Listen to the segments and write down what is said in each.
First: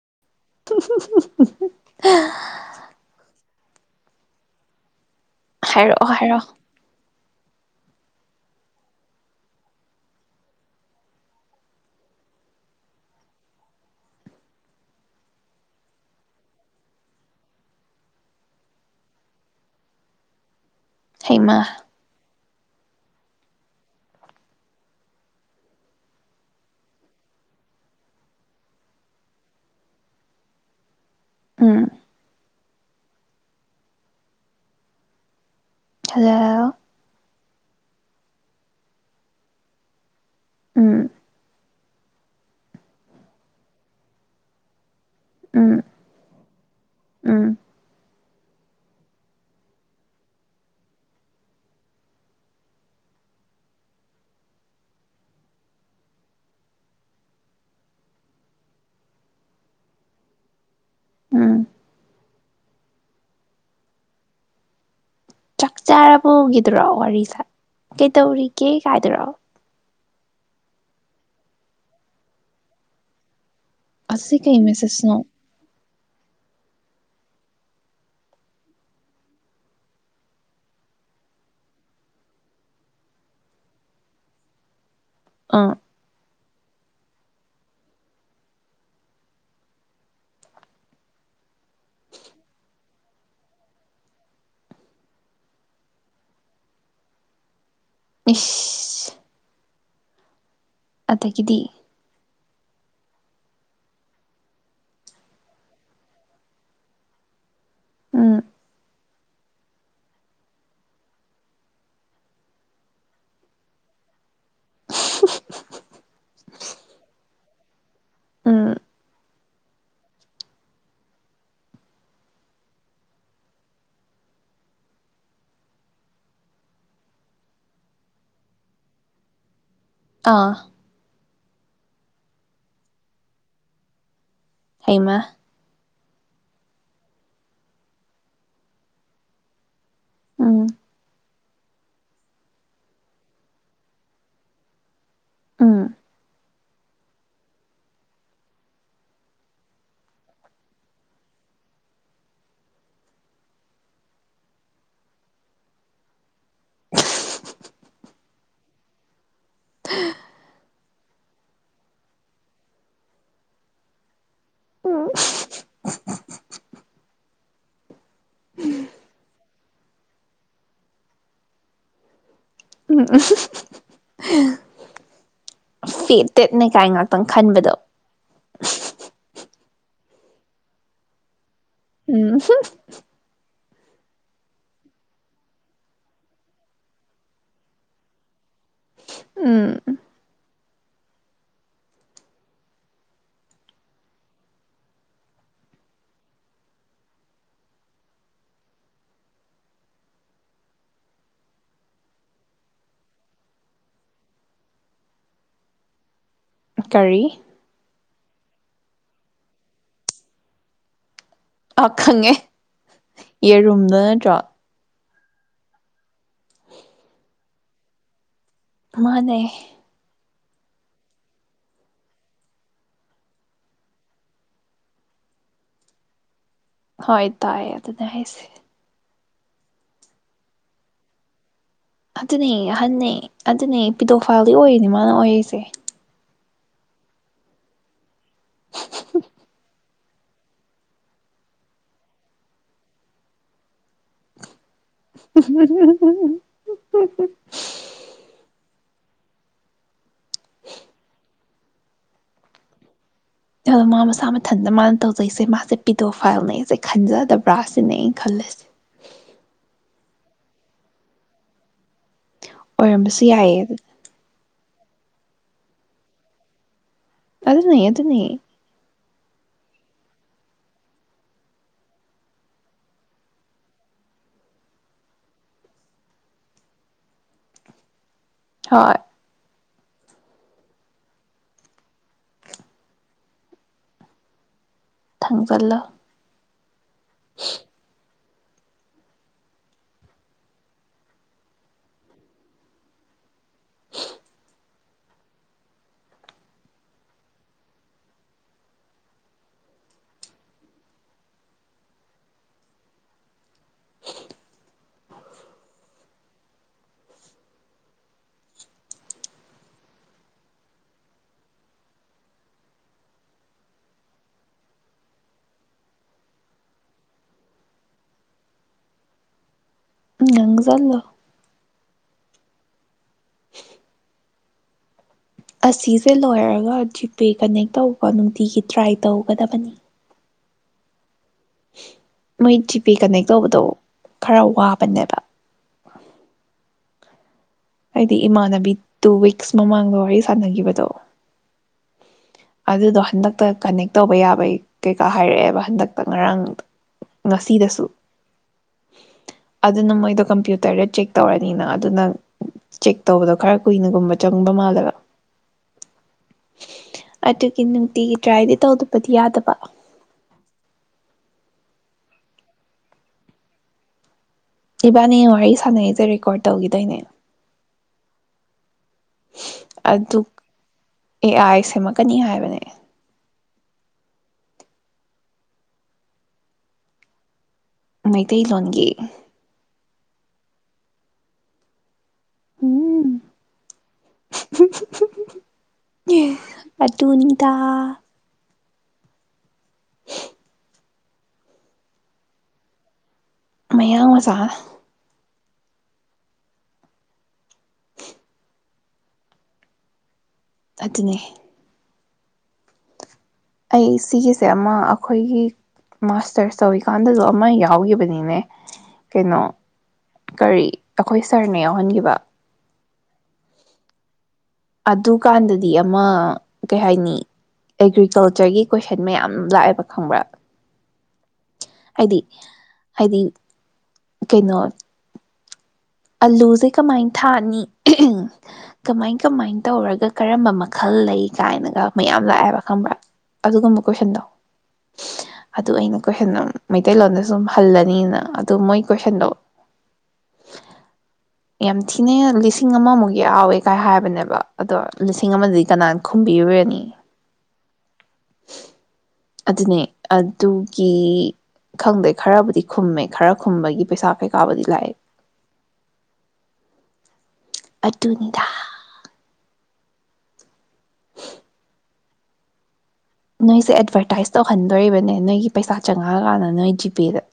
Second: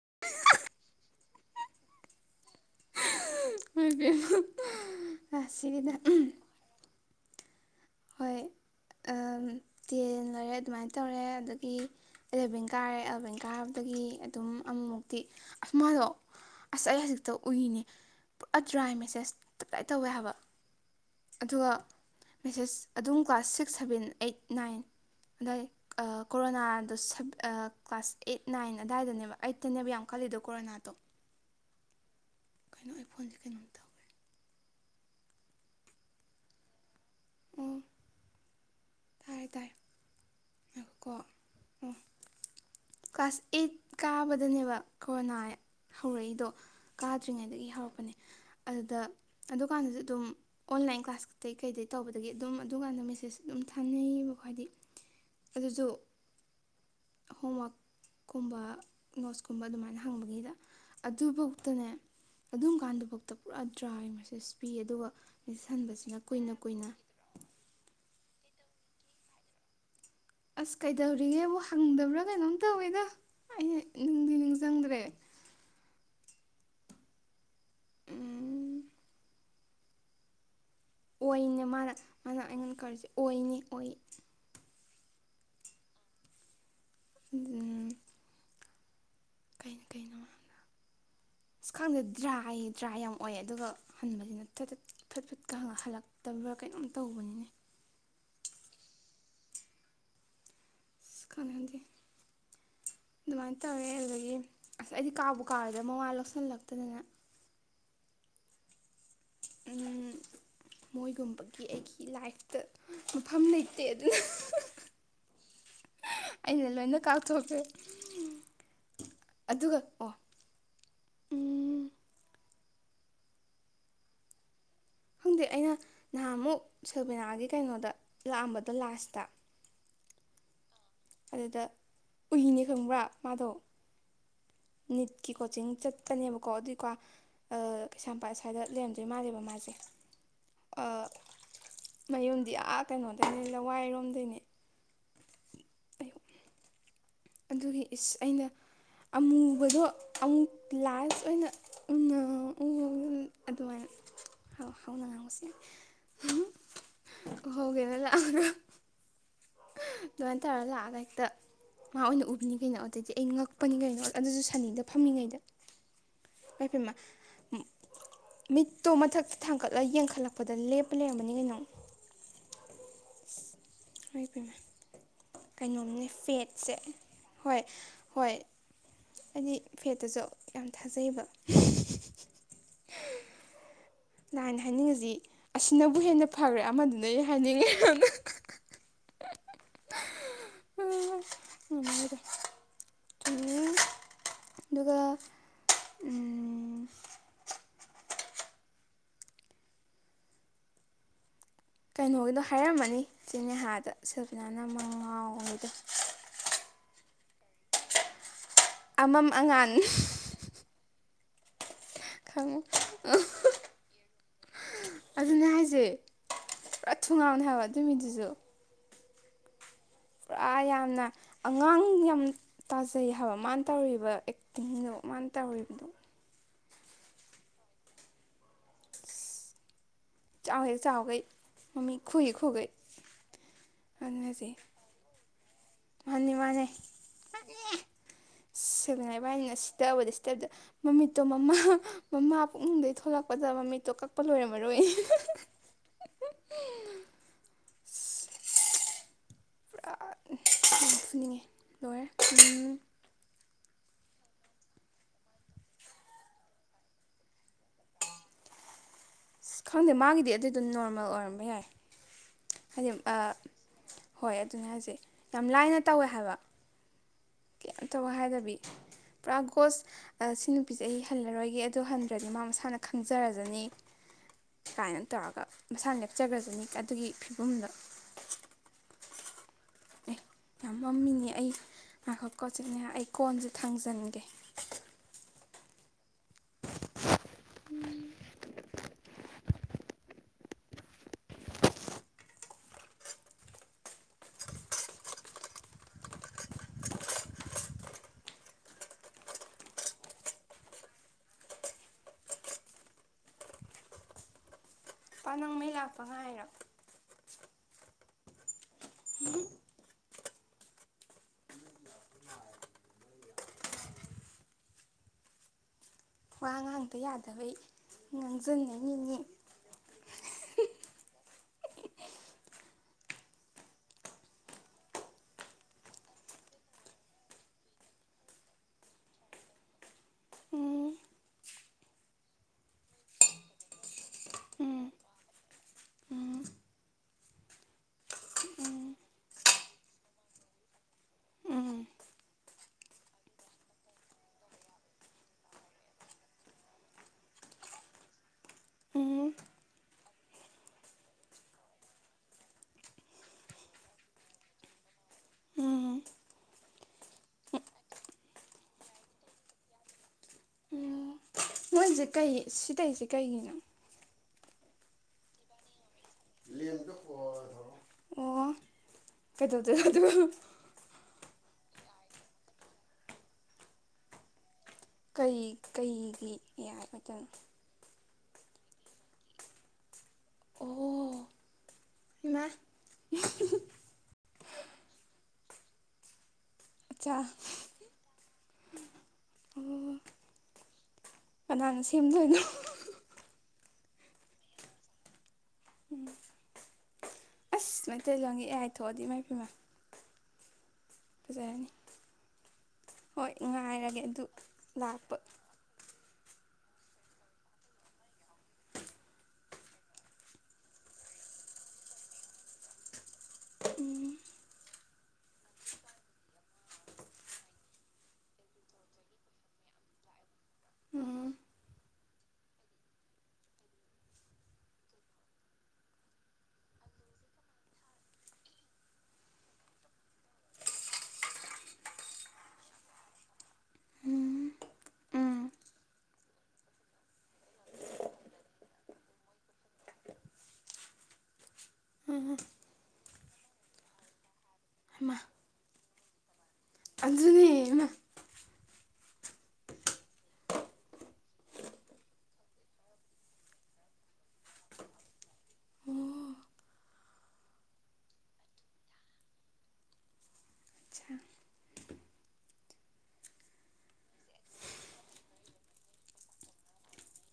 [unintelligible] [unintelligible] [unintelligible] ꯑ ꯁꯤꯔꯦꯗ ꯍꯥꯏꯔꯛꯑꯣ ꯍꯥꯏꯔꯛꯑꯣ ꯍꯣꯏ ꯑꯝ ꯇꯦꯟ ꯂꯣꯏꯔꯦ ꯑꯗꯨꯃꯥꯏꯅ ꯇꯧꯔꯦ ꯑꯗꯒꯤ ꯑꯦꯂꯦꯚꯦꯟ ꯀꯥꯔꯦ ꯑꯦꯂꯚꯦꯟ ꯀꯥꯕꯗꯒꯤ ꯑꯗꯨꯝ ꯑꯃꯃꯨꯛꯇꯤ ꯑꯁ ꯃꯥꯗꯣ ꯑꯁ ꯑꯩ ꯍꯧꯖꯤꯛꯇ ꯎꯏꯅꯦ ꯄꯨꯔꯥ ꯗ꯭ꯔꯥꯏ ꯃꯦꯁꯦꯁ ꯇꯞꯇꯥꯏ ꯇꯧꯋꯦ ꯍꯥꯏꯕ꯫ ꯍꯩꯃꯥ ꯑꯗꯨꯒ ꯃꯦꯁꯦꯁ ꯑꯗꯨꯝ class six seven eight nine ꯑꯗꯥꯏ ꯀꯣꯔꯣꯅꯥꯗ ꯁꯕ ꯑ ꯀ꯭ꯂꯥꯁ ꯑꯦꯠ ꯅꯥꯏꯟ ꯑꯗꯥꯏꯗꯅꯦꯕ ꯑꯩꯠꯇꯅꯦꯕ ꯌꯥꯝ ꯀꯜꯂꯤꯗꯣ ꯀꯣꯔꯣꯅꯥꯗꯣ꯫ ꯎꯝ ꯀꯩꯅꯣ ꯑꯩ ꯐꯣꯟ ꯀꯩꯅꫭꯝ ꯇꯧꯒ꯭ꯔꯦ꯫ ꯍꯜꯂꫭ ꯎꯝ ꯎꯝ ꯑꯦ ꯀ꯭ꯂꯥꯁ ꯑꯩꯠ ꯀꯥꯕꯗꯅꯦꯕ ꯀꯣꯔꫭꯅꯥ ꯎꯝ ꯍꯧꯔꯛꯏꯗꯣ꯫ ꯎꯝ ꯀꯥꯗ꯭ꯔꯤꯉꯩꯗꯒꯤ ꯍꯧꯔꯛꯄꯅꯦ꯫ ꯑꯗꯨꯗ ꯑꯗꯨꯀꯥꯟꯗꯁꯨ ꯑꯗꯨꯝ ꯑꯣꯟꯂꯥꯏꯟ ꯀ꯭ꯂꯥꯁ ꯀꯩꯗꯩ ꯇꯧꯕꯗꯒꯤ ꯑꯗꯨꯝ ꯑꯗꯨꯀꯥꯟꯗ ꯃꯦꯁꯦꯁ ꯑꯗꯨꯝ ꯊꯥꯅꯩꯌꯦꯕꯀꯣ ꯍꯥꯏꯗꯤ ꯑꯗꯨꯁꯨ ꯍꯣꯝꯋꯥꯛꯀꯨꯝꯕ ꯅꯣꯠꯁꯀꯨꯝꯕ ꯑꯗꯨꯃꯥꯏꯅ ꯍꯪꯕꯒꯤꯗ꯫ ꯎꯝ ꯑꯗꯨꯐꯧꯗꯅꯦ ꯑꯗꯨꯝ ꯀꯥꯟꯗꯨꯐꯥꯎꯗ ꯄꯨꯔꯥ ꯗ꯭ꯔꯥꯏ ꯃꯦꯁꯦꯁ ꯄꯤꯌꯦ ꯑꯗꯨꯒ ꯃꯦꯁꯦꯁ ꯆꯥꯛ ꯍꯟꯕꯁꯤꯅ ꯀꯨꯏꯅ ꯆꯥꯔꯕꫭꯒꯤꯗꯨꯔꯣ ꯀꯨꯏꯅ ꯋꯥꯔꯤ ꯀꯤꯠ ꯇꯧꯔꯤꯒꯦ ꯀꯥꯏꯗ꯭ꯔꯣ ꯑꯁ ꯀꯩꯗꯧꯔꯤꯒꯦꯕꯨ ꯍꯪꯗꯕ꯭ꯔꯥ ꯀꯩꯅꯣꯝ ꯇꯧꯋꯦꯗ꯫ ꯑꯩꯅ ꯅꯤꯡꯗꯤ ꯑꯁꯤ ꯀꯩ ꯅꯤꯡꯁꯤꯡꯗ꯭ꯔꯦ ꯃꯦꯁꯦꯖꯅꫭ꯫ ꯎꯝ ꯑꯣꯏꯅꯦ ꯃꯥꯅ ꯃꯥꯅ ꯑꯩꯉꯣꯟ ꯀꯧꯔꯤꯁꯦ ꯑꯣꯏꯅꯤ ꯑꯣꯏ꯫ ꯑꯥ ꯝꯝ ꯀꯩꯅꯣ-ꯀꯩꯅꯣ ꯑꯁ ꯈꯪꯡꯗꯦ ꯗ꯭ꯔꯥꯏ ꯗ꯭ꯔꯥꯏ ꯌꯥꯝ ꯑꯣꯏ ꯑꯗꯨꯒ ꯍꯟꯕꯁꯤꯅ ꯊꯠꯊꯠ ꯐꯠ ꯐꯠꯀ ꯍꯪꯑ ꯍꯜꯂꯛꯇꯕ꯭ꯔꯥ ꯀꯩꯅꯣꯝ ꯇꯧꯕꯅꯤꯅꯦ꯫ ꯏꯁ ꯑꯁ ꯈꯪꯗꯦ ꯑꯗꯒꯤꯗꯤ ꯈꯪꯗꯦ ꯑꯗꯨꯃꯥꯏꯅ ꯇꯧꯋꯦ ꯑꯗꯨꯗꯒꯤ ꯑꯁ ꯑꯩꯗꯤ ꯀꯥꯎꯕꯨ ꯀꯥꯎꯔꯦꯗ ꯃꯃꯥ ꯂꫭꯁꯜꯂꯛꯇꯗꯅꯦ꯫ ꯎꯝ ꯝꯝ ꯃꯣꯏꯒꯨꯝꯕꯒꯤ ꯑꯩꯒꯤ ꯂꯥꯏꯐꯇ ꯃꯐꯝ ꯂꯩꯇꯦ ꯑꯗꯨꯅ ꯑꯩꯅ ꯂꯣꯏꯅ ꯀꯥꯎꯊꯣꯛꯈ꯭ꯔꯦ ꯎꯝ ꯑꯗꯨꯒ ꯑꯣ ꯝꯝ ꯈꯪꯗꯦ ꯑꯩꯅ ꯅꯍꯥꯟꯃꯨꯛ ꯁꯜꯕꯤꯦꯅꯥꯒꯤ ꯀꯩꯅꯣꯗ ꯂꯥꯛꯑꯝꯕꯗꯣ ꯂꯥꯁꯇ ꯑꯥ ꯑꯗꯨꯗ ꯎꯏꯅꯦ ꯈꯪꯕ꯭ꯔꯥ ꯃꯥꯗꯣ꯫ ꯍꯩꯃ ꯅꯤꯠꯀꯤ ꯀꯣꯆꯤꯡ ꯆꯠ ꯇꯅꯦꯕꯀꯣ ꯑꯗꯨꯏꯀꯣ ꯑꯑ ꯀꯩꯁꯥꯝꯄꯥꯠ ꯑꯁ꯭ꯋꯥꯏꯗ ꯂꯩꯔꯝꯗꯣꯏ ꯃꯥꯜꯂꯦꯕ ꯃꯥꯁꯦ ꯍꯨꯝ ꯃꯌꯨꯝꯗꯤ ꯑꯥ ꯀꯩꯅꯣꯗꯩꯅꯦ ꯂꯋꯥꯏꯔꯣꯝꯗꯩꯅꯦ ꯎꯝ ꯑꯌꯨ ꯑꯗꯨꯒꯤ ꯏꯁ ꯑꯩꯅ ꯑꯃꯨꯕꯗꯣ ꯑꯃꯨꯛ ꯂꯥꯁ ꯑꯣꯏꯅ ꯎꯟꯅꯍꯧ ꯎꯎ ꯑꯗꯨꯃꯥꯏꯅ ꯍꯧ ꯍꯧꯅ ꯉꯥꯡꯕꯁꯤ ꯎꯍꯧꯒꯦꯅ ꯂꯥꯛꯑꯒ ꯍꯍ ꯑꯗꯨꯃꯥꯏ ꯇꯧꯔꯥ ꯂꯥꯛꯑꯒ ꯑꯩ ꯍꯦꯛꯇ ꯃꯥ ꯑꯣꯏꯅ ꯎꯕꯤꯅꯤ ꯀꯩꯅꯣ ꯑꯗꯩꯗꯤ ꯑꯩ ꯉꯛꯄꯅꯤ ꯀꯩꯅꯣ ꯑꯗꯨꯁꯨ ꯁꯟꯅꯤꯗ ꯎꯝ ꯐꯝꯃꯤꯉꯩꯗ ꯏꯃꯥꯏ ꯄꯦꯃꯥ ꯃꯤꯠꯇꯣ ꯃꯊꯛ ꯊꯥꯡꯀꯠꯂ ꯌꯦꯡꯈꯠꯂꯛꯄꯗ ꯂꯦꯞꯄ ꯂꯩꯔꯝꯕꯅꯤ ꯀꯩꯅꯣ ꯎꯝ ꯑꯑ ꯍ-ꯍ- ꯂꯧꯁꯤꯟꯕ ꯉꯝꯗꯕ ꯀꯩꯅꯣꯝꯅꯦ ꯐꯦꯠꯇꯦꯠꯅꯦ ꯐꯦꯠꯁꯦ ꯀꯥꯏ ꯉꯥꯛꯇꯪ ꯍꯣꯏ ꯈꯟꯕꯗꯣ ꯍꯣꯏ ꯍꯥꯏꯗꯤ ꯐꯦꯠꯇꯁꯨ ꯌꯥꯝ ꯊꯥꯖꯩꯑꯕ ꯎꯝ ꯍꯨꯡ-ꯍꯨꯡ- ꯂꯥꯏꯅ ꯍꯥꯏꯅꯤꯡꯉꯤꯁꯤ ꯑꯁꯤꯅꯕꯨ ꯍꯦꯟꯅ ꯐꯈ꯭ꯔꯦ ꯑꯃꯗꯨꯅ ꯍꯥꯏꯅꯤꯡꯉꯦ ꯍꯥꯟꯅ ꯍ-ꯍ- ꯎꯝ ꯂꯧꯁꯤꯟꯕ ꯉꯝꯗꯕ ꯑꯗꯨꯒ ꯎꯝ ꯀꯩꯅꯣꯒꯤꯗꯣ ꯍꯥꯏꯔꯝꯃꯅꯤ ꯆꯦꯅꯦꯍꯥꯗ ꯁꯦꯜꯐꯤꯅꯥꯅ ꯃꯥ ꯉꯥꯎꯕꯗꯣ ꯀꯔꯤ ꯑꯃꯝ ꯑꯉꯥꯟ ꯑ ꯈꯪꯉꯦ ꯈꯪꯉꯨ ꯌꯦꯔꯨꯝꯗꯣ ꯅꯠꯇ꯭ꯔꯣ ꯑꯗꯨꯅꯦ ꯍꯥꯏꯖꯦ ꯄꯨꯔꯥ ꯊꯨꯉꯥꯎꯅꯦ ꯍꯥꯏꯕ ꯑꯗꯨ ꯃꯤꯗꯨꯖꯨ ꯃꯥꯅꯦ ꯄꯨꯔꯥ ꯌꯥꯝꯅ ꯑꯉꯥꯡ ꯌꯥꯝ ꯇꯥꯖꯩ ꯍꯥꯏꯕ ꯃꯥꯅ ꯇꯧꯔꯤꯕ ꯑꯦꯛꯇꯤꯡꯗꯣ ꯃꯥꯅ ꯇꯧꯔꯤꯕꯗꯣ ꯍꯣꯏ ꯇꯥꯏꯌꯦ ꯑꯗꯨꯅꯦ ꯍꯥꯏꯁꯦ ꯏꯆꯥꯎꯍꯦꯛ ꯆꯥꯎꯒꯩ ꯑꯗꯨꯅꯦ ꯑꯍꯟꯅꯦ ꯑꯗꯨꯅꯦ ꯑꯗꯨꯅ ꯄꯤꯗꯣꯐꯥꯜꯗꯤ ꯍꯧꯖꯤꯛ ꯑꯣꯏꯔꯤꯅꯦ ꯃꯥꯅ ꯑꯣꯏꯔꯤꯁꯦ ꯃꯥꯅꯤ ꯃꯥꯅꯤ ꯃꯥꯅꯦ ꯁꯦꯜꯐꯤꯅꯥ ꯏꯕꯥꯅꯤꯅ ꯁꯤꯗꯕꯗ ꯁꯤꯗꯕꯗ ꯃꯃꯤꯠꯇꯣ ꯃꯃꯥ ꯃꯃꯥ ꯄꯨꯛꯅꯤꯡꯗꯩ ꯊꯣꯛꯂꯛꯄꯗ ꯃꯃꯤꯠꯇꯣ ꯀꯛꯄ ꯂꯣꯏꯔꯝ ꯎ ꯍꯨꯡ-ꯍꯨꯡ ꯂꯧꯁꯤꯟꯕ ꯉꯝꯗꯕ ꯂꯣꯏꯔꯦ ꯑꯗꯣ ꯃꯥ ꯃꯁꯥ ꯃꯊꯟꯇ ꯃꯥꯅ ꯇꯧꯖꯩꯁꯦ ꯃꯥꯁꯦ ꯄꯤꯗꯣ ꯐꯥꯏꯜꯅꯦ ꯁꯦ ꯈꯟꯖꯗꯕ꯭ꯔꯥ ꯁꯤꯅꯦ ꯑꯩꯅ ꯈꯜꯂꯤꯁꯦ ꯑꯁ ꯈꯪꯗꯦ ꯃꯥꯒꯤꯗꯤ ꯑꯗꯨꯗꯣ ꯅꯣꯔꯃꯦꯜ ꯑꯣꯏꯔꯝꯕ ꯌꯥꯏ ꯍꯥꯏꯗꯤ ꯑꯣꯏꯔꯝꯕꯁꯨ ꯑꯑ ꯌꯥꯏꯌꯦ ꯍꯣꯏ ꯑꯗꯨꯅꯤ ꯍꯥꯏꯖꯦ ꯁꯦ ꯌꯥꯝ ꯂꯥꯏꯅ ꯇꯧꯋꯦ ꯍꯥꯏꯕ ꯑꯗꯨꯅ ꯑꯗꯨꯅꯦ ꯀꯔꯤꯝꯇꯕꯧ ꯑꯗꯨꯅꯦ ꯍꯥꯏꯗꯕꯤ ꯄꯨꯔꯥ ꯒꯣꯁ ꯁꯤ ꯅꯨꯄꯤꯁꯦ ꯑꯩ ꯍꯜꯂꯔꯣꯏꯒꯦ ꯑꯗꯨꯗ ꯍꯟꯗ꯭ꯔꯗꯤ ꯃꯥ ꯃꯁꯥꯅ ꯈꯪꯖꯔꯖꯅꯤ ꯀꯃꯥꯏꯅ ꯇꯧꯔꯒ ꯃꯁꯥꯅ ꯂꯦꯞꯆꯈ꯭ꯔꯖꯅꯤ ꯑꯗꯨꯒꯤ ꯑꯍꯨꯝꯂꯛ ꯍꯣꯏ ꯑꯦ ꯌꯥꯝ ꯉꯝꯃꯤꯅꯦ ꯑꯩ ꯉꯥꯏꯈꯣꯀ ꯆꯦ ꯅꯦꯍꯥ ꯑꯩ ꯀꯣꯟꯁꯦ ꯊꯥꯡꯖꯟꯒꯦ ꯊꯥꯡꯖꯜꯂꯣ [inaudible] ꯑꯩ ꯂꯥꯛꯄ ꯉꯥꯏꯔꯤꯔꯣ ꯋꯥ ꯉꯥꯡꯗ ꯌꯥꯗꯕꯩ ꯉꯥꯡꯁꯤꯟꯉꯅꯤꯅꯦ ꯉꯥꯡꯖꯜꯂꯣ [inaudible] ꯑꯁꯤꯁꯦ ꯂꯣꯏꯔꯒ ꯖꯤꯄꯦ ꯀꯅꯦꯛ ꯇꯧꯕ ꯅꯨꯡꯇꯤꯒꯤ ꯇ꯭ꯔꯥꯏ ꯇꯧꯒꯗꯕꯅꯤ ꯎꯝ ꯃꯣꯏ ꯖꯤꯄꯦ ꯀꯅꯦꯛ ꯇꯧꯕꯗꯣ ꯈꯔ ꯎꯝ ꯋꯥꯕꯅꯦꯕ ꯑꯩꯗꯤ ꯏꯃꯥꯟꯅꯕꯤ ꯇꯨ ꯋꯤꯛꯁ ꯃꯃꯥꯡꯗ ꯋꯥꯔꯤ ꯁꯥꯟꯅꯒꯤꯕꯗꯣ ꯎꯝ ꯑꯗꯨꯗꯣ ꯍꯟꯗꯛꯇ ꯀꯅꯦꯛ ꯇꯧꯕ ꯌꯥꯕꯒꯤ ꯀꯩꯀꯥ ꯍꯥꯏꯔꯛꯑꯦꯕ ꯍꯟꯗꯛꯇ ꯉꯔꯥꯡ ꯉꯁꯤꯗꯁꯨ ꯎꯝ ꯑꯗꯨꯅ ꯃꯣꯏꯗꯣ ꯀꯝꯄ꯭ꯌꯨꯇꯔꯗ ꯆꯦꯛ ꯇꯧꯔꯅꯤꯅ ꯑꯗꯨꯅ ꯆꯦꯛ ꯇꯧꯕꯗꯣ ꯈꯔ ꯀꯨꯏꯅꯒꯨꯝꯕ ꯆꯪꯕ ꯃꯥꯜꯂꯦꯕ ꯎꯝ ꯑꯗꯨꯒꯤ ꯅꯨꯡꯇꯤꯒꯤ ꯇ꯭ꯔꯥꯏꯗꯤ ꯇꯧꯗꯕꯗꯤ ꯌꯥꯗꯕ ꯎꯝ ꯃꯣꯏꯁꯦ ꯀꯩ ꯁꯤ ꯇꯧꯔꯤꯁꯦ ꯀꯩꯒꯤꯅꯣ ꯏꯕꯥꯅꯤ ꯋꯥꯔꯤ ꯁꯥꯟꯅꯩꯁꯦ ꯔꯦꯀꯣꯔꯠ ꯂꯦꯝꯗꯣ ꯇꯧꯒꯤꯗꯣꯏꯅꯦ ꯄꯣꯔ ꯊꯧꯔꯛꯑꯣ ꯑꯣ ꯀꯩꯗꯧꯗꯣꯏꯕ ꯑꯗꯨꯒ ꯑꯗꯨ ꯑꯦ ꯑꯥꯏ ꯁꯦꯝꯃꯛꯀꯅꯤ ꯍꯥꯏꯕꯅꯦ ꯀꯩ ꯀꯩꯒꯤ ꯌꯥꯏꯕ ꯃꯇꯝ ꯃꯩꯇꯩꯂꯣꯟꯒꯤ ꯃ ꯑꯠꯆꯥ ꯑꯗꯨꯅꯤꯗꯥ ꯀꯅꯥ ꯁꯦꯝꯗꯣꯏꯅꯣ ꯃꯌꯥꯡ ꯃꯆꯥꯅ ꯁꯃꯥꯏ ꯇꯇꯩ ꯂꯪꯒꯤ ꯑꯦꯌꯥꯥꯏ ꯊꯣꯛꯑꯗꯤ ꯏꯃꯥꯏꯄꯦꯝꯃꯥ ꯑꯗꯨꯅꯦ ꯍꯣꯏ ꯑꯩ ꯉꯥꯏꯔꯒꯦ ꯑꯗꯨ ꯁꯤꯒꯤꯁꯦ ꯑꯃ ꯂꯥꯛꯄ ꯑꯈꯣꯏꯒꯤ ꯃꯥꯁꯇꯔꯁ ꯇꯧꯋꯤꯀꯥꯟꯗꯁꯨ ꯑꯃ ꯌꯥꯎꯒꯤꯕꯅꯤꯅꯦ ꯀꯩꯅꯣ ꯀꯔꯤ ꯑꯩꯈꯣꯏ ꯁꯥꯔꯅ ꯌꯥꯎꯍꯟꯈꯤꯕ ꯑꯗꯨꯀꯥꯟꯗꯗꯤ ꯑꯃ ꯀꯩ ꯍꯥꯏꯅꯤ ꯑꯦꯒ꯭ꯔꯤꯀꯜꯆꯔꯒꯤ ꯀꯣꯏꯁꯟ ꯃꯌꯥꯝ ꯂꯥꯛꯑꯦꯕ ꯈꯪꯕ꯭ꯔꯥ ꯎꯝ ꯍꯥꯏꯗꯤ ꯍꯥꯏꯗꯤ ꯀꯩꯅꯣ ꯑꯂꯨꯁꯦ ꯀꯃꯥꯏ ꯊꯥꯅꯤ ꯀꯃꯥꯏ ꯀꯃꯥꯏ ꯀꯃꯥꯏꯅ ꯇꯧꯔꯒ ꯀꯔꯝꯕ ꯃꯈꯜ ꯂꯩ ꯀꯥꯏꯅꯒ ꯃꯌꯥꯝ ꯂꯥꯛꯑꯦꯕ ꯈꯪꯕ꯭ꯔꯥ ꯑꯗꯨꯒꯨꯝꯕ ꯀꯣꯏꯁꯟꯗꯣ ꯎꯝ ꯑꯗꯨ ꯑꯩꯅ ꯀꯣꯏꯁꯟ ꯃꯩꯇꯩꯂꯣꯟꯗ ꯁꯨꯝ ꯍꯜꯂꯅꯤꯅ ꯑꯗꯨ ꯃꯣꯏ ꯀꯣꯏꯁꯟꯗꯣ ꯌꯥꯝ ꯊꯤꯅ ꯂꯤꯁꯤꯡ ꯑꯃꯃꯨꯛ ꯌꯥꯎꯋꯦ ꯀꯥꯏ ꯍꯥꯏꯕꯅꯦꯕ ꯑꯗꯣ ꯍꯩꯃꯥ ꯂꯤꯁꯤꯡ ꯑꯃꯗꯤ ꯀꯅꯥ ꯈꯨꯝꯕꯤꯔꯨꯔꯅꯤ ꯑꯗꯨꯅꯦ ꯍꯩꯃꯥ ꯑꯗꯨꯅꯦ ꯑꯗꯨꯒꯤ ꯈꯪꯗꯦ ꯈꯔꯕꯨꯗꯤ ꯈꯨꯝꯃꯦ ꯈꯔ ꯈꯨꯝꯕꯒꯤ ꯄꯩꯁꯥ ꯀꯩꯀꯥꯕꯨꯗꯤ ꯂꯥꯛꯑꯦ ꯑꯗꯨꯅꯤꯗ ꯑꯆꯥ ꯅꯣꯏꯁꯦ ꯑꯦꯠꯚꯔꯇꯥꯏꯁ ꯇꯧꯍꯟꯗꯣꯔꯤꯕꯅꯦ ꯅꯣꯏꯒꯤ ꯄꯩꯁꯥ ꯆꯪꯉꯛꯑꯀꯥꯟꯗ ꯅꯣꯏ ꯖꯤꯄꯦꯗ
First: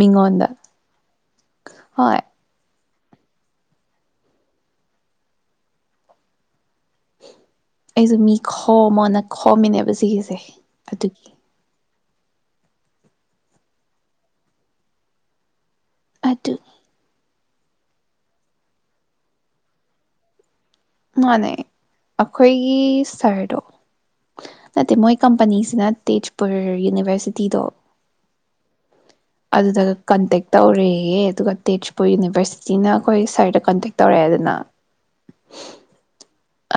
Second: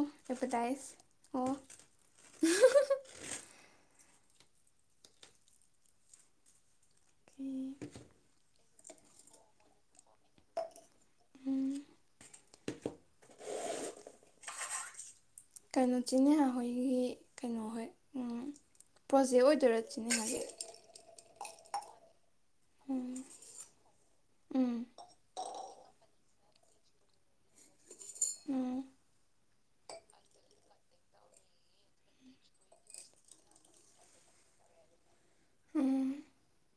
ꯃꯤꯉꯣꯟꯗ ꯑꯣ ꯍꯣꯏ ꯑꯩꯁꯨ ꯃꯤ ꯍꯣꯃꯣꯅ ꯈꯣꯝꯃꯤꯅꯦꯕ ꯁꯤꯒꯤꯖꯦ ꯑꯗꯨꯒꯤ ꯀꯩꯅꯣ ꯆꯦ ꯅꯦꯍꯥ ꯑꯗꯨ ꯈꯣꯏꯒꯤ ꯀꯩꯅꯣ ꯍꯣꯏ ꯎꯝ ꯄ꯭ꯔꯣꯖꯦꯛ ꯑꯣꯏꯗꯣꯏꯔꯣ ꯆꯦ ꯅꯦꯍꯥ ꯒꯤ ꯃꯥꯅꯦ ꯑꯩꯈꯣꯏꯒꯤ ꯎꯝ ꯁꯥꯔꯗꯣ ꯎꯝ ꯅꯠꯇꯦ ꯃꯣꯏ ꯀꯝꯄꯅꯤꯁꯤꯅ ꯇꯦꯖꯄꯨꯔ ꯌꯨꯅꯤꯚꯔꯁꯤꯇꯤꯗꯣ ꯎꯝ ꯑꯗꯨꯗ ꯀꯟꯇꯦꯛ ꯇꯧꯔꯦꯌꯦ ꯑꯗꯨꯒ ꯇꯦꯖꯄꯨꯔ ꯌꯨꯅꯤꯚꯔꯁꯤꯇꯤꯅ ꯑꯩꯈꯣꯏ ꯁꯔꯗ ꯀꯟꯇꯦꯛ ꯇꯧꯔꯛꯑꯦꯗꯅ ꯎꯝ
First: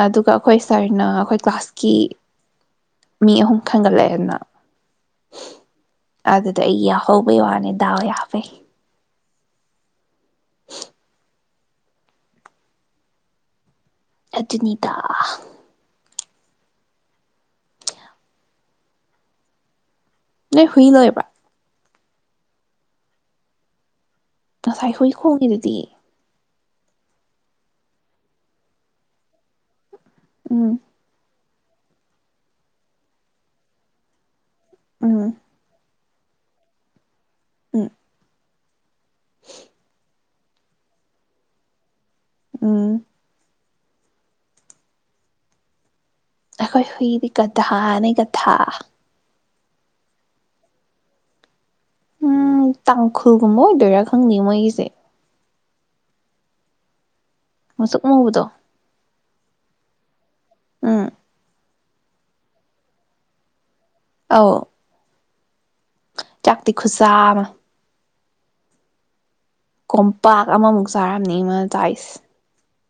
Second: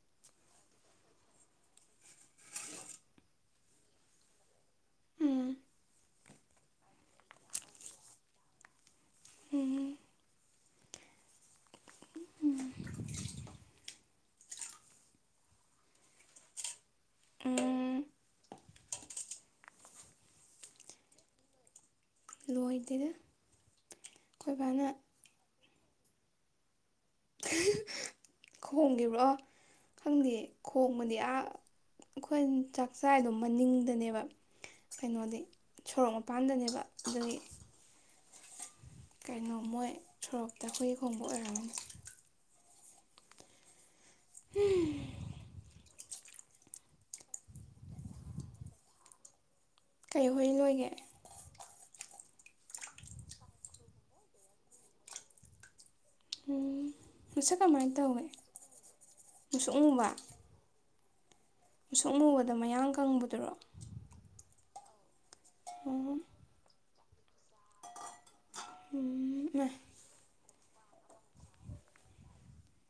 ꯑꯗꯨꯒ ꯑꯩꯈꯣꯏ ꯁꯥꯔꯅ ꯑꯩꯈꯣꯏ ꯀ꯭ꯂꯥꯁꯀꯤ ꯃꯤ ꯑꯍꯨꯝ ꯈꯟꯒꯠꯂꯛꯑꯦꯅ꯫ ꯎꯝ ꯑꯗꯨꯗ ꯑꯩ ꯌꯥꯍꯧꯕꯩ ꯋꯥꯅꯤ ꯗꯥꯎ ꯌꯥꯕꯩ ꯎꯝ ꯑꯗꯨꯅꯤꯗꯥ ꯎꯝ ꯅꯣꯏ ꯍꯨꯏ ꯂꯣꯏꯕꯔꯣ ꯂꯣꯏꯗꯦꯗ ꯑꯩꯈꯣꯏ ꯕꯥꯅ ꯉꯁꯥꯏ ꯍꯨꯏ ꯈꯣꯡꯉꯤꯗꯨꯗꯤ ꯈꯣꯡꯒꯤꯕ꯭ꯔꯣ ꯎꯝ ꯈꯣꯡꯃꯅꯤ ꯑꯥ ꯑꯩꯈꯣꯏ ꯆꯥꯛꯆꯥꯥꯏꯗꯣ ꯃꯅꯤꯡꯗꯅꯦꯕ ꯎꯝ ꯀꯩꯅꯣꯗꯤ ꯁꯣꯔꯣꯛ ꯃꯄꯥꯟꯗꯅꯦꯕ ꯑꯗꯨꯒꯤ ꯎꯝ ꯀꯩꯅꯣ ꯃꯣꯏ ꯁꯣꯔꯣꯛꯇ ꯍꯨꯏ ꯈꯣꯡꯕ ꯑꯣꯏꯔꯝꯒꯅꯤ ꯎꯝ ꯑꯩꯈꯣꯏ ꯍꯨꯏꯗꯤ ꯒꯙꯥꯅꯦ ꯒꯙꯥ ꯀꯩꯍꯨꯏ ꯂꯣꯏꯒꯦ ꯎꯝ ꯇꯥꯡꯈꯨꯜꯒꯨꯝꯕ ꯑꯣꯏꯗꯣꯏꯔꯥ ꯈꯪꯗꯦ ꯃꯣꯏꯒꯤꯁꯦ ꯎꯝ ꯃꯁꯛ ꯀꯃꯥꯏ ꯃꯨꯁꯨꯛ ꯇꯧꯏ ꯃꯨꯕꯗꯣ ꯃꯨꯁꯨꯛ ꯃꯨꯕꯔꯥ ꯎꯝ ꯃꯨꯁꯨꯛ ꯃꯨꯕꯗ ꯃꯌꯥꯡ ꯀꯪꯕꯗꯨꯔꯣ ꯑꯣ ꯑꯣ ꯆꯥꯛꯇꯤ ꯈꯨꯠꯆꯥ ꯑꯃ ꯎꯝ ꯏꯃꯥꯏ ꯀꯣꯝꯄꯥꯛ ꯑꯃꯃꯨꯛ ꯆꯥꯔꯝꯅꯤ ꯃꯥ ꯆꯥꯏꯁꯦ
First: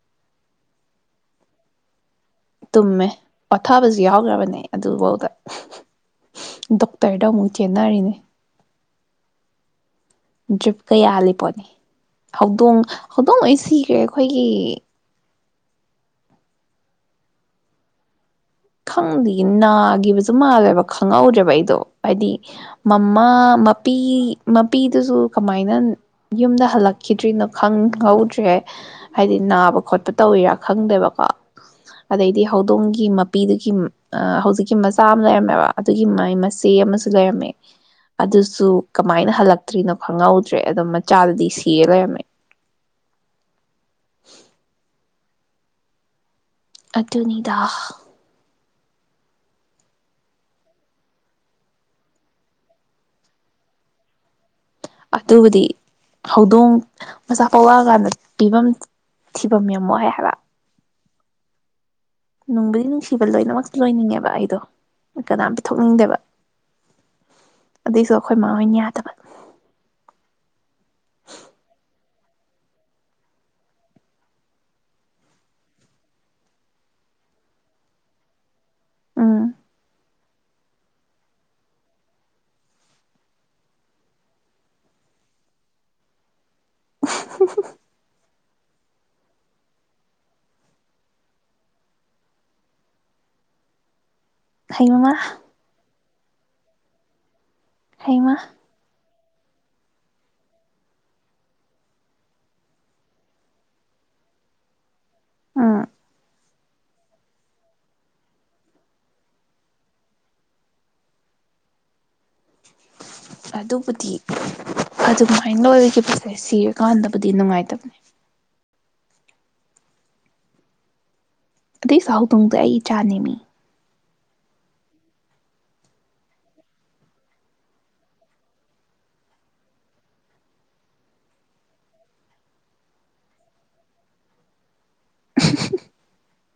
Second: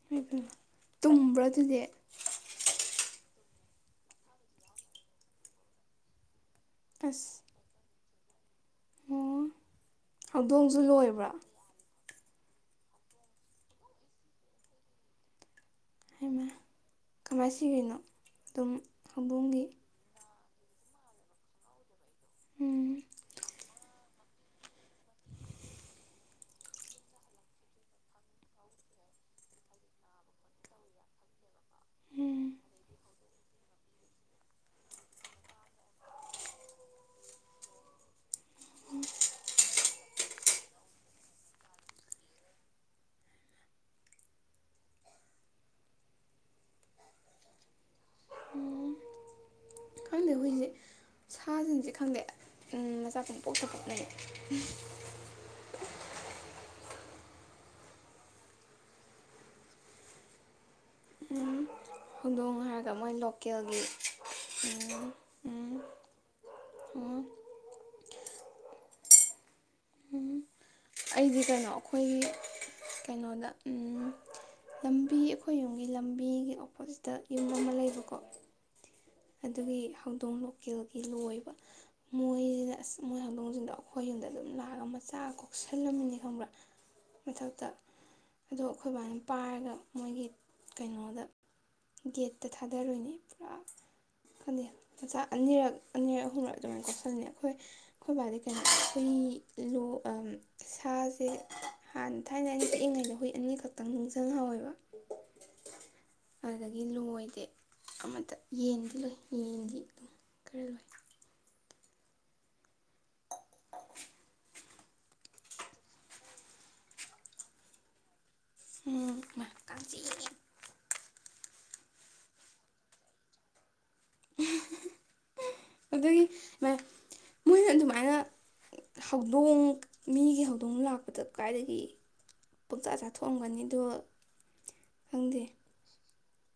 ꯏꯃꯥꯏꯄꯦꯃ ꯇꯨꯝꯕ꯭ꯔꯥ ꯑꯗꯨꯗꯤ ꯇꯨꯝꯃꯦ꯫ ꯄꯊꯥꯕꯖꯨ ꯌꯥꯎꯈ꯭ꯔꯕꯅꯦ ꯑꯗꯨꯐꯥꯎꯗ ꯗꯣꯛꯇꯔꯗ ꯑꯁ ꯑꯃꯨꯛ ꯆꯦꯟꯅꯔꯤꯅꯦ ꯑꯣ ꯗ꯭ꯔꯤꯞ ꯍꯧꯗꯣꯡꯁꯨ ꯀ ꯂꯣꯏꯕ꯭ꯔꯥ ꯌꯥꯂꯤꯄꯣꯅꯤ ꯍꯧꯗꯣꯡ ꯍꯧꯗꯣꯡ ꯂꯣꯏ ꯁꯤꯒꯔꯦ ꯑꯩꯈꯣꯏꯒꯤ ꯍꯥꯏꯃ ꯀꯃꯥꯏ ꯁꯤꯒꯔ꯭ꯤꯅꯣ ꯈꯪꯗꯤꯌꯦ ꯅꯥꯒꯤꯕꯖꯤ ꯃꯥꯜꯂꯦꯕ ꯈꯪꯍꯧꯗ꯭ꯔꯦꯕ ꯑꯩꯗꯣ꯫ ꯍꯥꯏꯗꯤ ꯎꯝ ꯃꯃꯥ ꯃꯄꯤ ꯃꯄꯤꯗꯨꯖꯨ ꯀꯃꯥꯏꯅ ꯌꯨꯝꯗ ꯍꯜꯂꯛꯈꯤꯗ꯭ꯔꯤꯅꯣ ꯈꯪꯍꯧꯗ꯭ꯔꯦ꯫ ꯍꯥꯏꯗꯤ ꯅꯥꯕ ꯈꯣꯠꯄ ꯇꯧꯋꯤꯔꯥ ꯈꯪꯗꯦꯕꯀꯣ꯫ ꯑꯗꯩꯗꯤ ꯍꯧꯗꯣꯡꯒꯤ ꯃꯞ ꯅꯨꯄꯤꯗꯨꯒꯤ ꯑ ꯍꯧꯖꯤꯛꯀꯤ ꯃꯆꯥ ꯑꯃ ꯂꯩꯔꯝꯃꯦꯕ ꯑꯗꯨꯒꯤ ꯃ ꯃꯆꯦ ꯑꯃꯖꯨ ꯂꯩꯔꯝꯃꯦ ꯑꯗꯨꯁꯨ ꯀꯃꯥꯏꯅ ꯍꯜꯂꯛꯇ꯭ꯔꯤꯅꯣ ꯈꯪꯍꯧꯗ꯭ꯔꯦ ꯑꯗꯣ ꯃꯆꯥꯗꯗꯤ ꯁꯤꯔ ꯂꯩꯔꯝꯃꯦ ꯑꯗꯨꯅꯤꯗꯥ ꯈꯪꯗꯦ ꯑꯩꯈꯣꯏꯁꯦ ꯁꯥꯁꯤꯡꯁꯦ ꯈꯪꯗꯦ ꯃꯆꯥ ꯀꯨꯝ ꯄꯣꯛꯇ ꯄꯣꯛꯅꯩ ꯑꯗꯨꯕꯨꯗꯤ ꯍꯧꯗꯣꯡ ꯃꯆꯥ ꯀꯋꯥꯔꯀꯥꯟꯗ ꯄꯤꯐꯝ ꯊꯤꯐꯝ ꯌꯥꯝ ꯋꯥꯏ ꯍꯥꯌꯕ ꯎꯝ ꯅꯨꯡꯕꯨꯗꯤ ꯅꯨꯡꯁꯤꯕ ꯂꯣꯏꯅꯃꯛꯇ ꯂꯣꯏꯅꯤꯡꯉꯦꯕ ꯑꯩꯗꯣ ꯀꯅꯥꯝ ꯄꯤꯊꯣꯛꯅꯤꯡꯗꯦꯕ ꯑꯗꯨꯏꯁꯨ ꯑꯩꯈꯣꯏ ꯃꯥꯥ ꯍꯣꯏꯅ ꯌꯥꯗꯕ ꯑꯩꯗꯤ ꯀꯩꯅꯣ ꯑꯩꯈꯣꯏꯒꯤ ꯀꯩꯅꯣꯗ ꯂꯝꯕꯤ ꯑꯩꯈꯣꯏ ꯌꯨꯝꯒꯤ ꯂꯝꯕꯤꯒꯤ ꯑꯣꯄꯣꯖꯤꯠꯇ ꯌꯨꯝ ꯑꯃ ꯂꯩꯕꯀꯣ ꯎꯝ ꯑꯗꯨꯒꯤ ꯍꯧ ꯍꯧꯗꯣꯡ ꯂꯣꯀꯦꯜꯒꯤ ꯂꯣꯏꯕ ꯃꯣꯏꯁꯤꯅ ꯑꯁ ꯃꯣꯏ ꯍꯧꯗꯣꯡꯁꯤꯡꯗꯣ ꯑꯩꯈꯣꯏ ꯌꯨꯝꯗ ꯑꯗꯨꯝ ꯂꯥꯛꯑꯒ ꯃꯆꯥ ꯀꯣꯛꯁꯜꯂꯝꯃꯤꯅꯤ ꯈꯪꯕ꯭ꯔꯥ ꯃꯊꯛꯇ ꯑꯗꯣ ꯑꯩꯈꯣꯏ ꯕꯥꯅ ꯄꯥꯔꯒ ꯃꯣꯏꯒꯤ ꯀꯩꯅꯣꯗ ꯒꯦꯠꯇ ꯊꯥꯗꯔꯨꯏꯅꯦ ꯄꯨꯔꯥ ꯐꯗꯤ ꯍꯩꯃꯥ ꯃꯆꯥ ꯑꯅꯤꯔꯛ ꯑꯅꯤꯔ ꯑꯍꯨꯝꯂꯛ ꯑꯗꯨꯃꯥꯏꯅ ꯀꯣꯛꯈꯜꯅꯦ ꯑꯩꯈꯣꯏ ꯑꯩꯈꯣꯏ ꯍꯩꯃꯥ ꯕꯥꯗꯤ ꯀꯩꯅꯣ ꯍꯨꯏ ꯁꯥꯁꯦ ꯍꯥꯟꯅ ꯊꯥꯏꯅ ꯑꯩꯅ ꯇꯛꯏꯉꯩꯗ ꯍꯨꯏ ꯑꯅꯤ ꯈꯛꯇꯪ ꯅꯤꯡꯁꯤꯡꯪꯍꯧꯋꯦꯕ ꯎꯝ ꯑꯗꯨꯗꯒꯤ ꯂꯣꯏꯗꯦ ꯑꯃꯠꯇ ꯌꯦꯟ ꯌꯦꯅꯗꯤ ꯈꯔ ꯂꯣꯏ ꯑꯗꯨꯕꯨꯗꯤ ꯑꯗꯨꯃꯥꯏꯅ ꯂꯣꯏꯈꯤꯕꯁꯦ ꯁꯤꯔꯀꯥꯟꯗꯕꯨꯗꯤ ꯅꯨꯡꯉꯥꯏꯇꯕꯅꯤ ꯎꯝ ꯑꯗꯩ ꯁꯥꯎꯗꯣꯡꯗꯣ ꯑꯩ ꯆꯥꯅꯤꯉꯤ ꯎꯝ ꯑꯗꯨꯒꯤ [unintelligible] ꯃꯣꯏꯅ ꯑꯗꯨꯃꯥꯏꯅ ꯍꯧꯗꯣꯡ ꯃꯤꯒꯤ ꯍꯧꯗꯣꯡ ꯂꯥꯛꯄꯗ ꯀꯗꯥꯏꯗꯒꯤ ꯄꯣꯛꯇꯥ ꯆꯥꯊꯣꯛꯑꯝꯒꯅꯤꯗꯣ ꯈꯪꯗꯦ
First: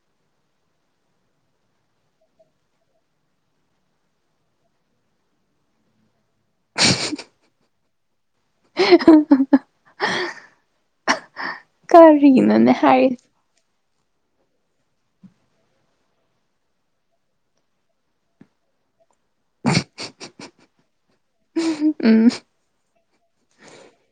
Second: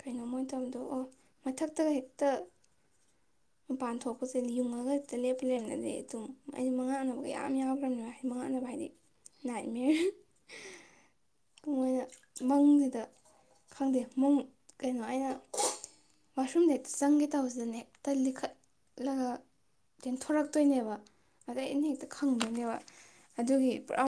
ꯀꯩꯅꯣ ꯃꯣꯏ ꯇꯧꯗꯣ ꯑꯣ ꯃꯊꯛꯇꯒ ꯍꯦꯛꯇ ꯃꯄꯥꯟ ꯊꯣꯛꯄꯁꯦ ꯌꯨꯡꯉꯒ ꯍꯦꯛꯇ ꯂꯦꯞꯄꯤ ꯂꯩꯦꯕꯅꯗꯤ ꯑꯗꯨꯝ ꯑꯩ ꯃꯉꯛꯅꯕꯒ ꯌꯥꯝ ꯌꯥꯎꯈ꯭ꯔꯕꯅꯤ ꯍꯥꯏ ꯃꯉꯥꯀꯅꯕ ꯍꯥꯏꯗꯤ ꯅꯥꯏ ꯃ [unintelligible] ꯀꯔꯤꯅꯣꯅꯦ ꯍꯥꯏꯔꯤ ꯃ ꯀꯩꯅꯣ ꯑꯩꯅ ꯋꯥꯁꯔꯨꯝꯗ ꯍꯦꯛꯇ ꯆꯪꯒꯦ ꯇꯧꯕꯁꯤꯗꯅꯦ ꯍꯦꯛꯇ ꯂꯤꯈꯠ ꯂꯒꯥ ꯇꯦꯟꯊꯣꯔꯛ ꯇꯣꯏꯅꯦꯕ ꯑꯗ ꯑꯩꯅ ꯍꯦꯛꯇ ꯎꯝ ꯈꯪꯕꯣꯏꯅꯦꯕ ꯑꯗꯨꯒꯤ ꯄꯨꯔꯥ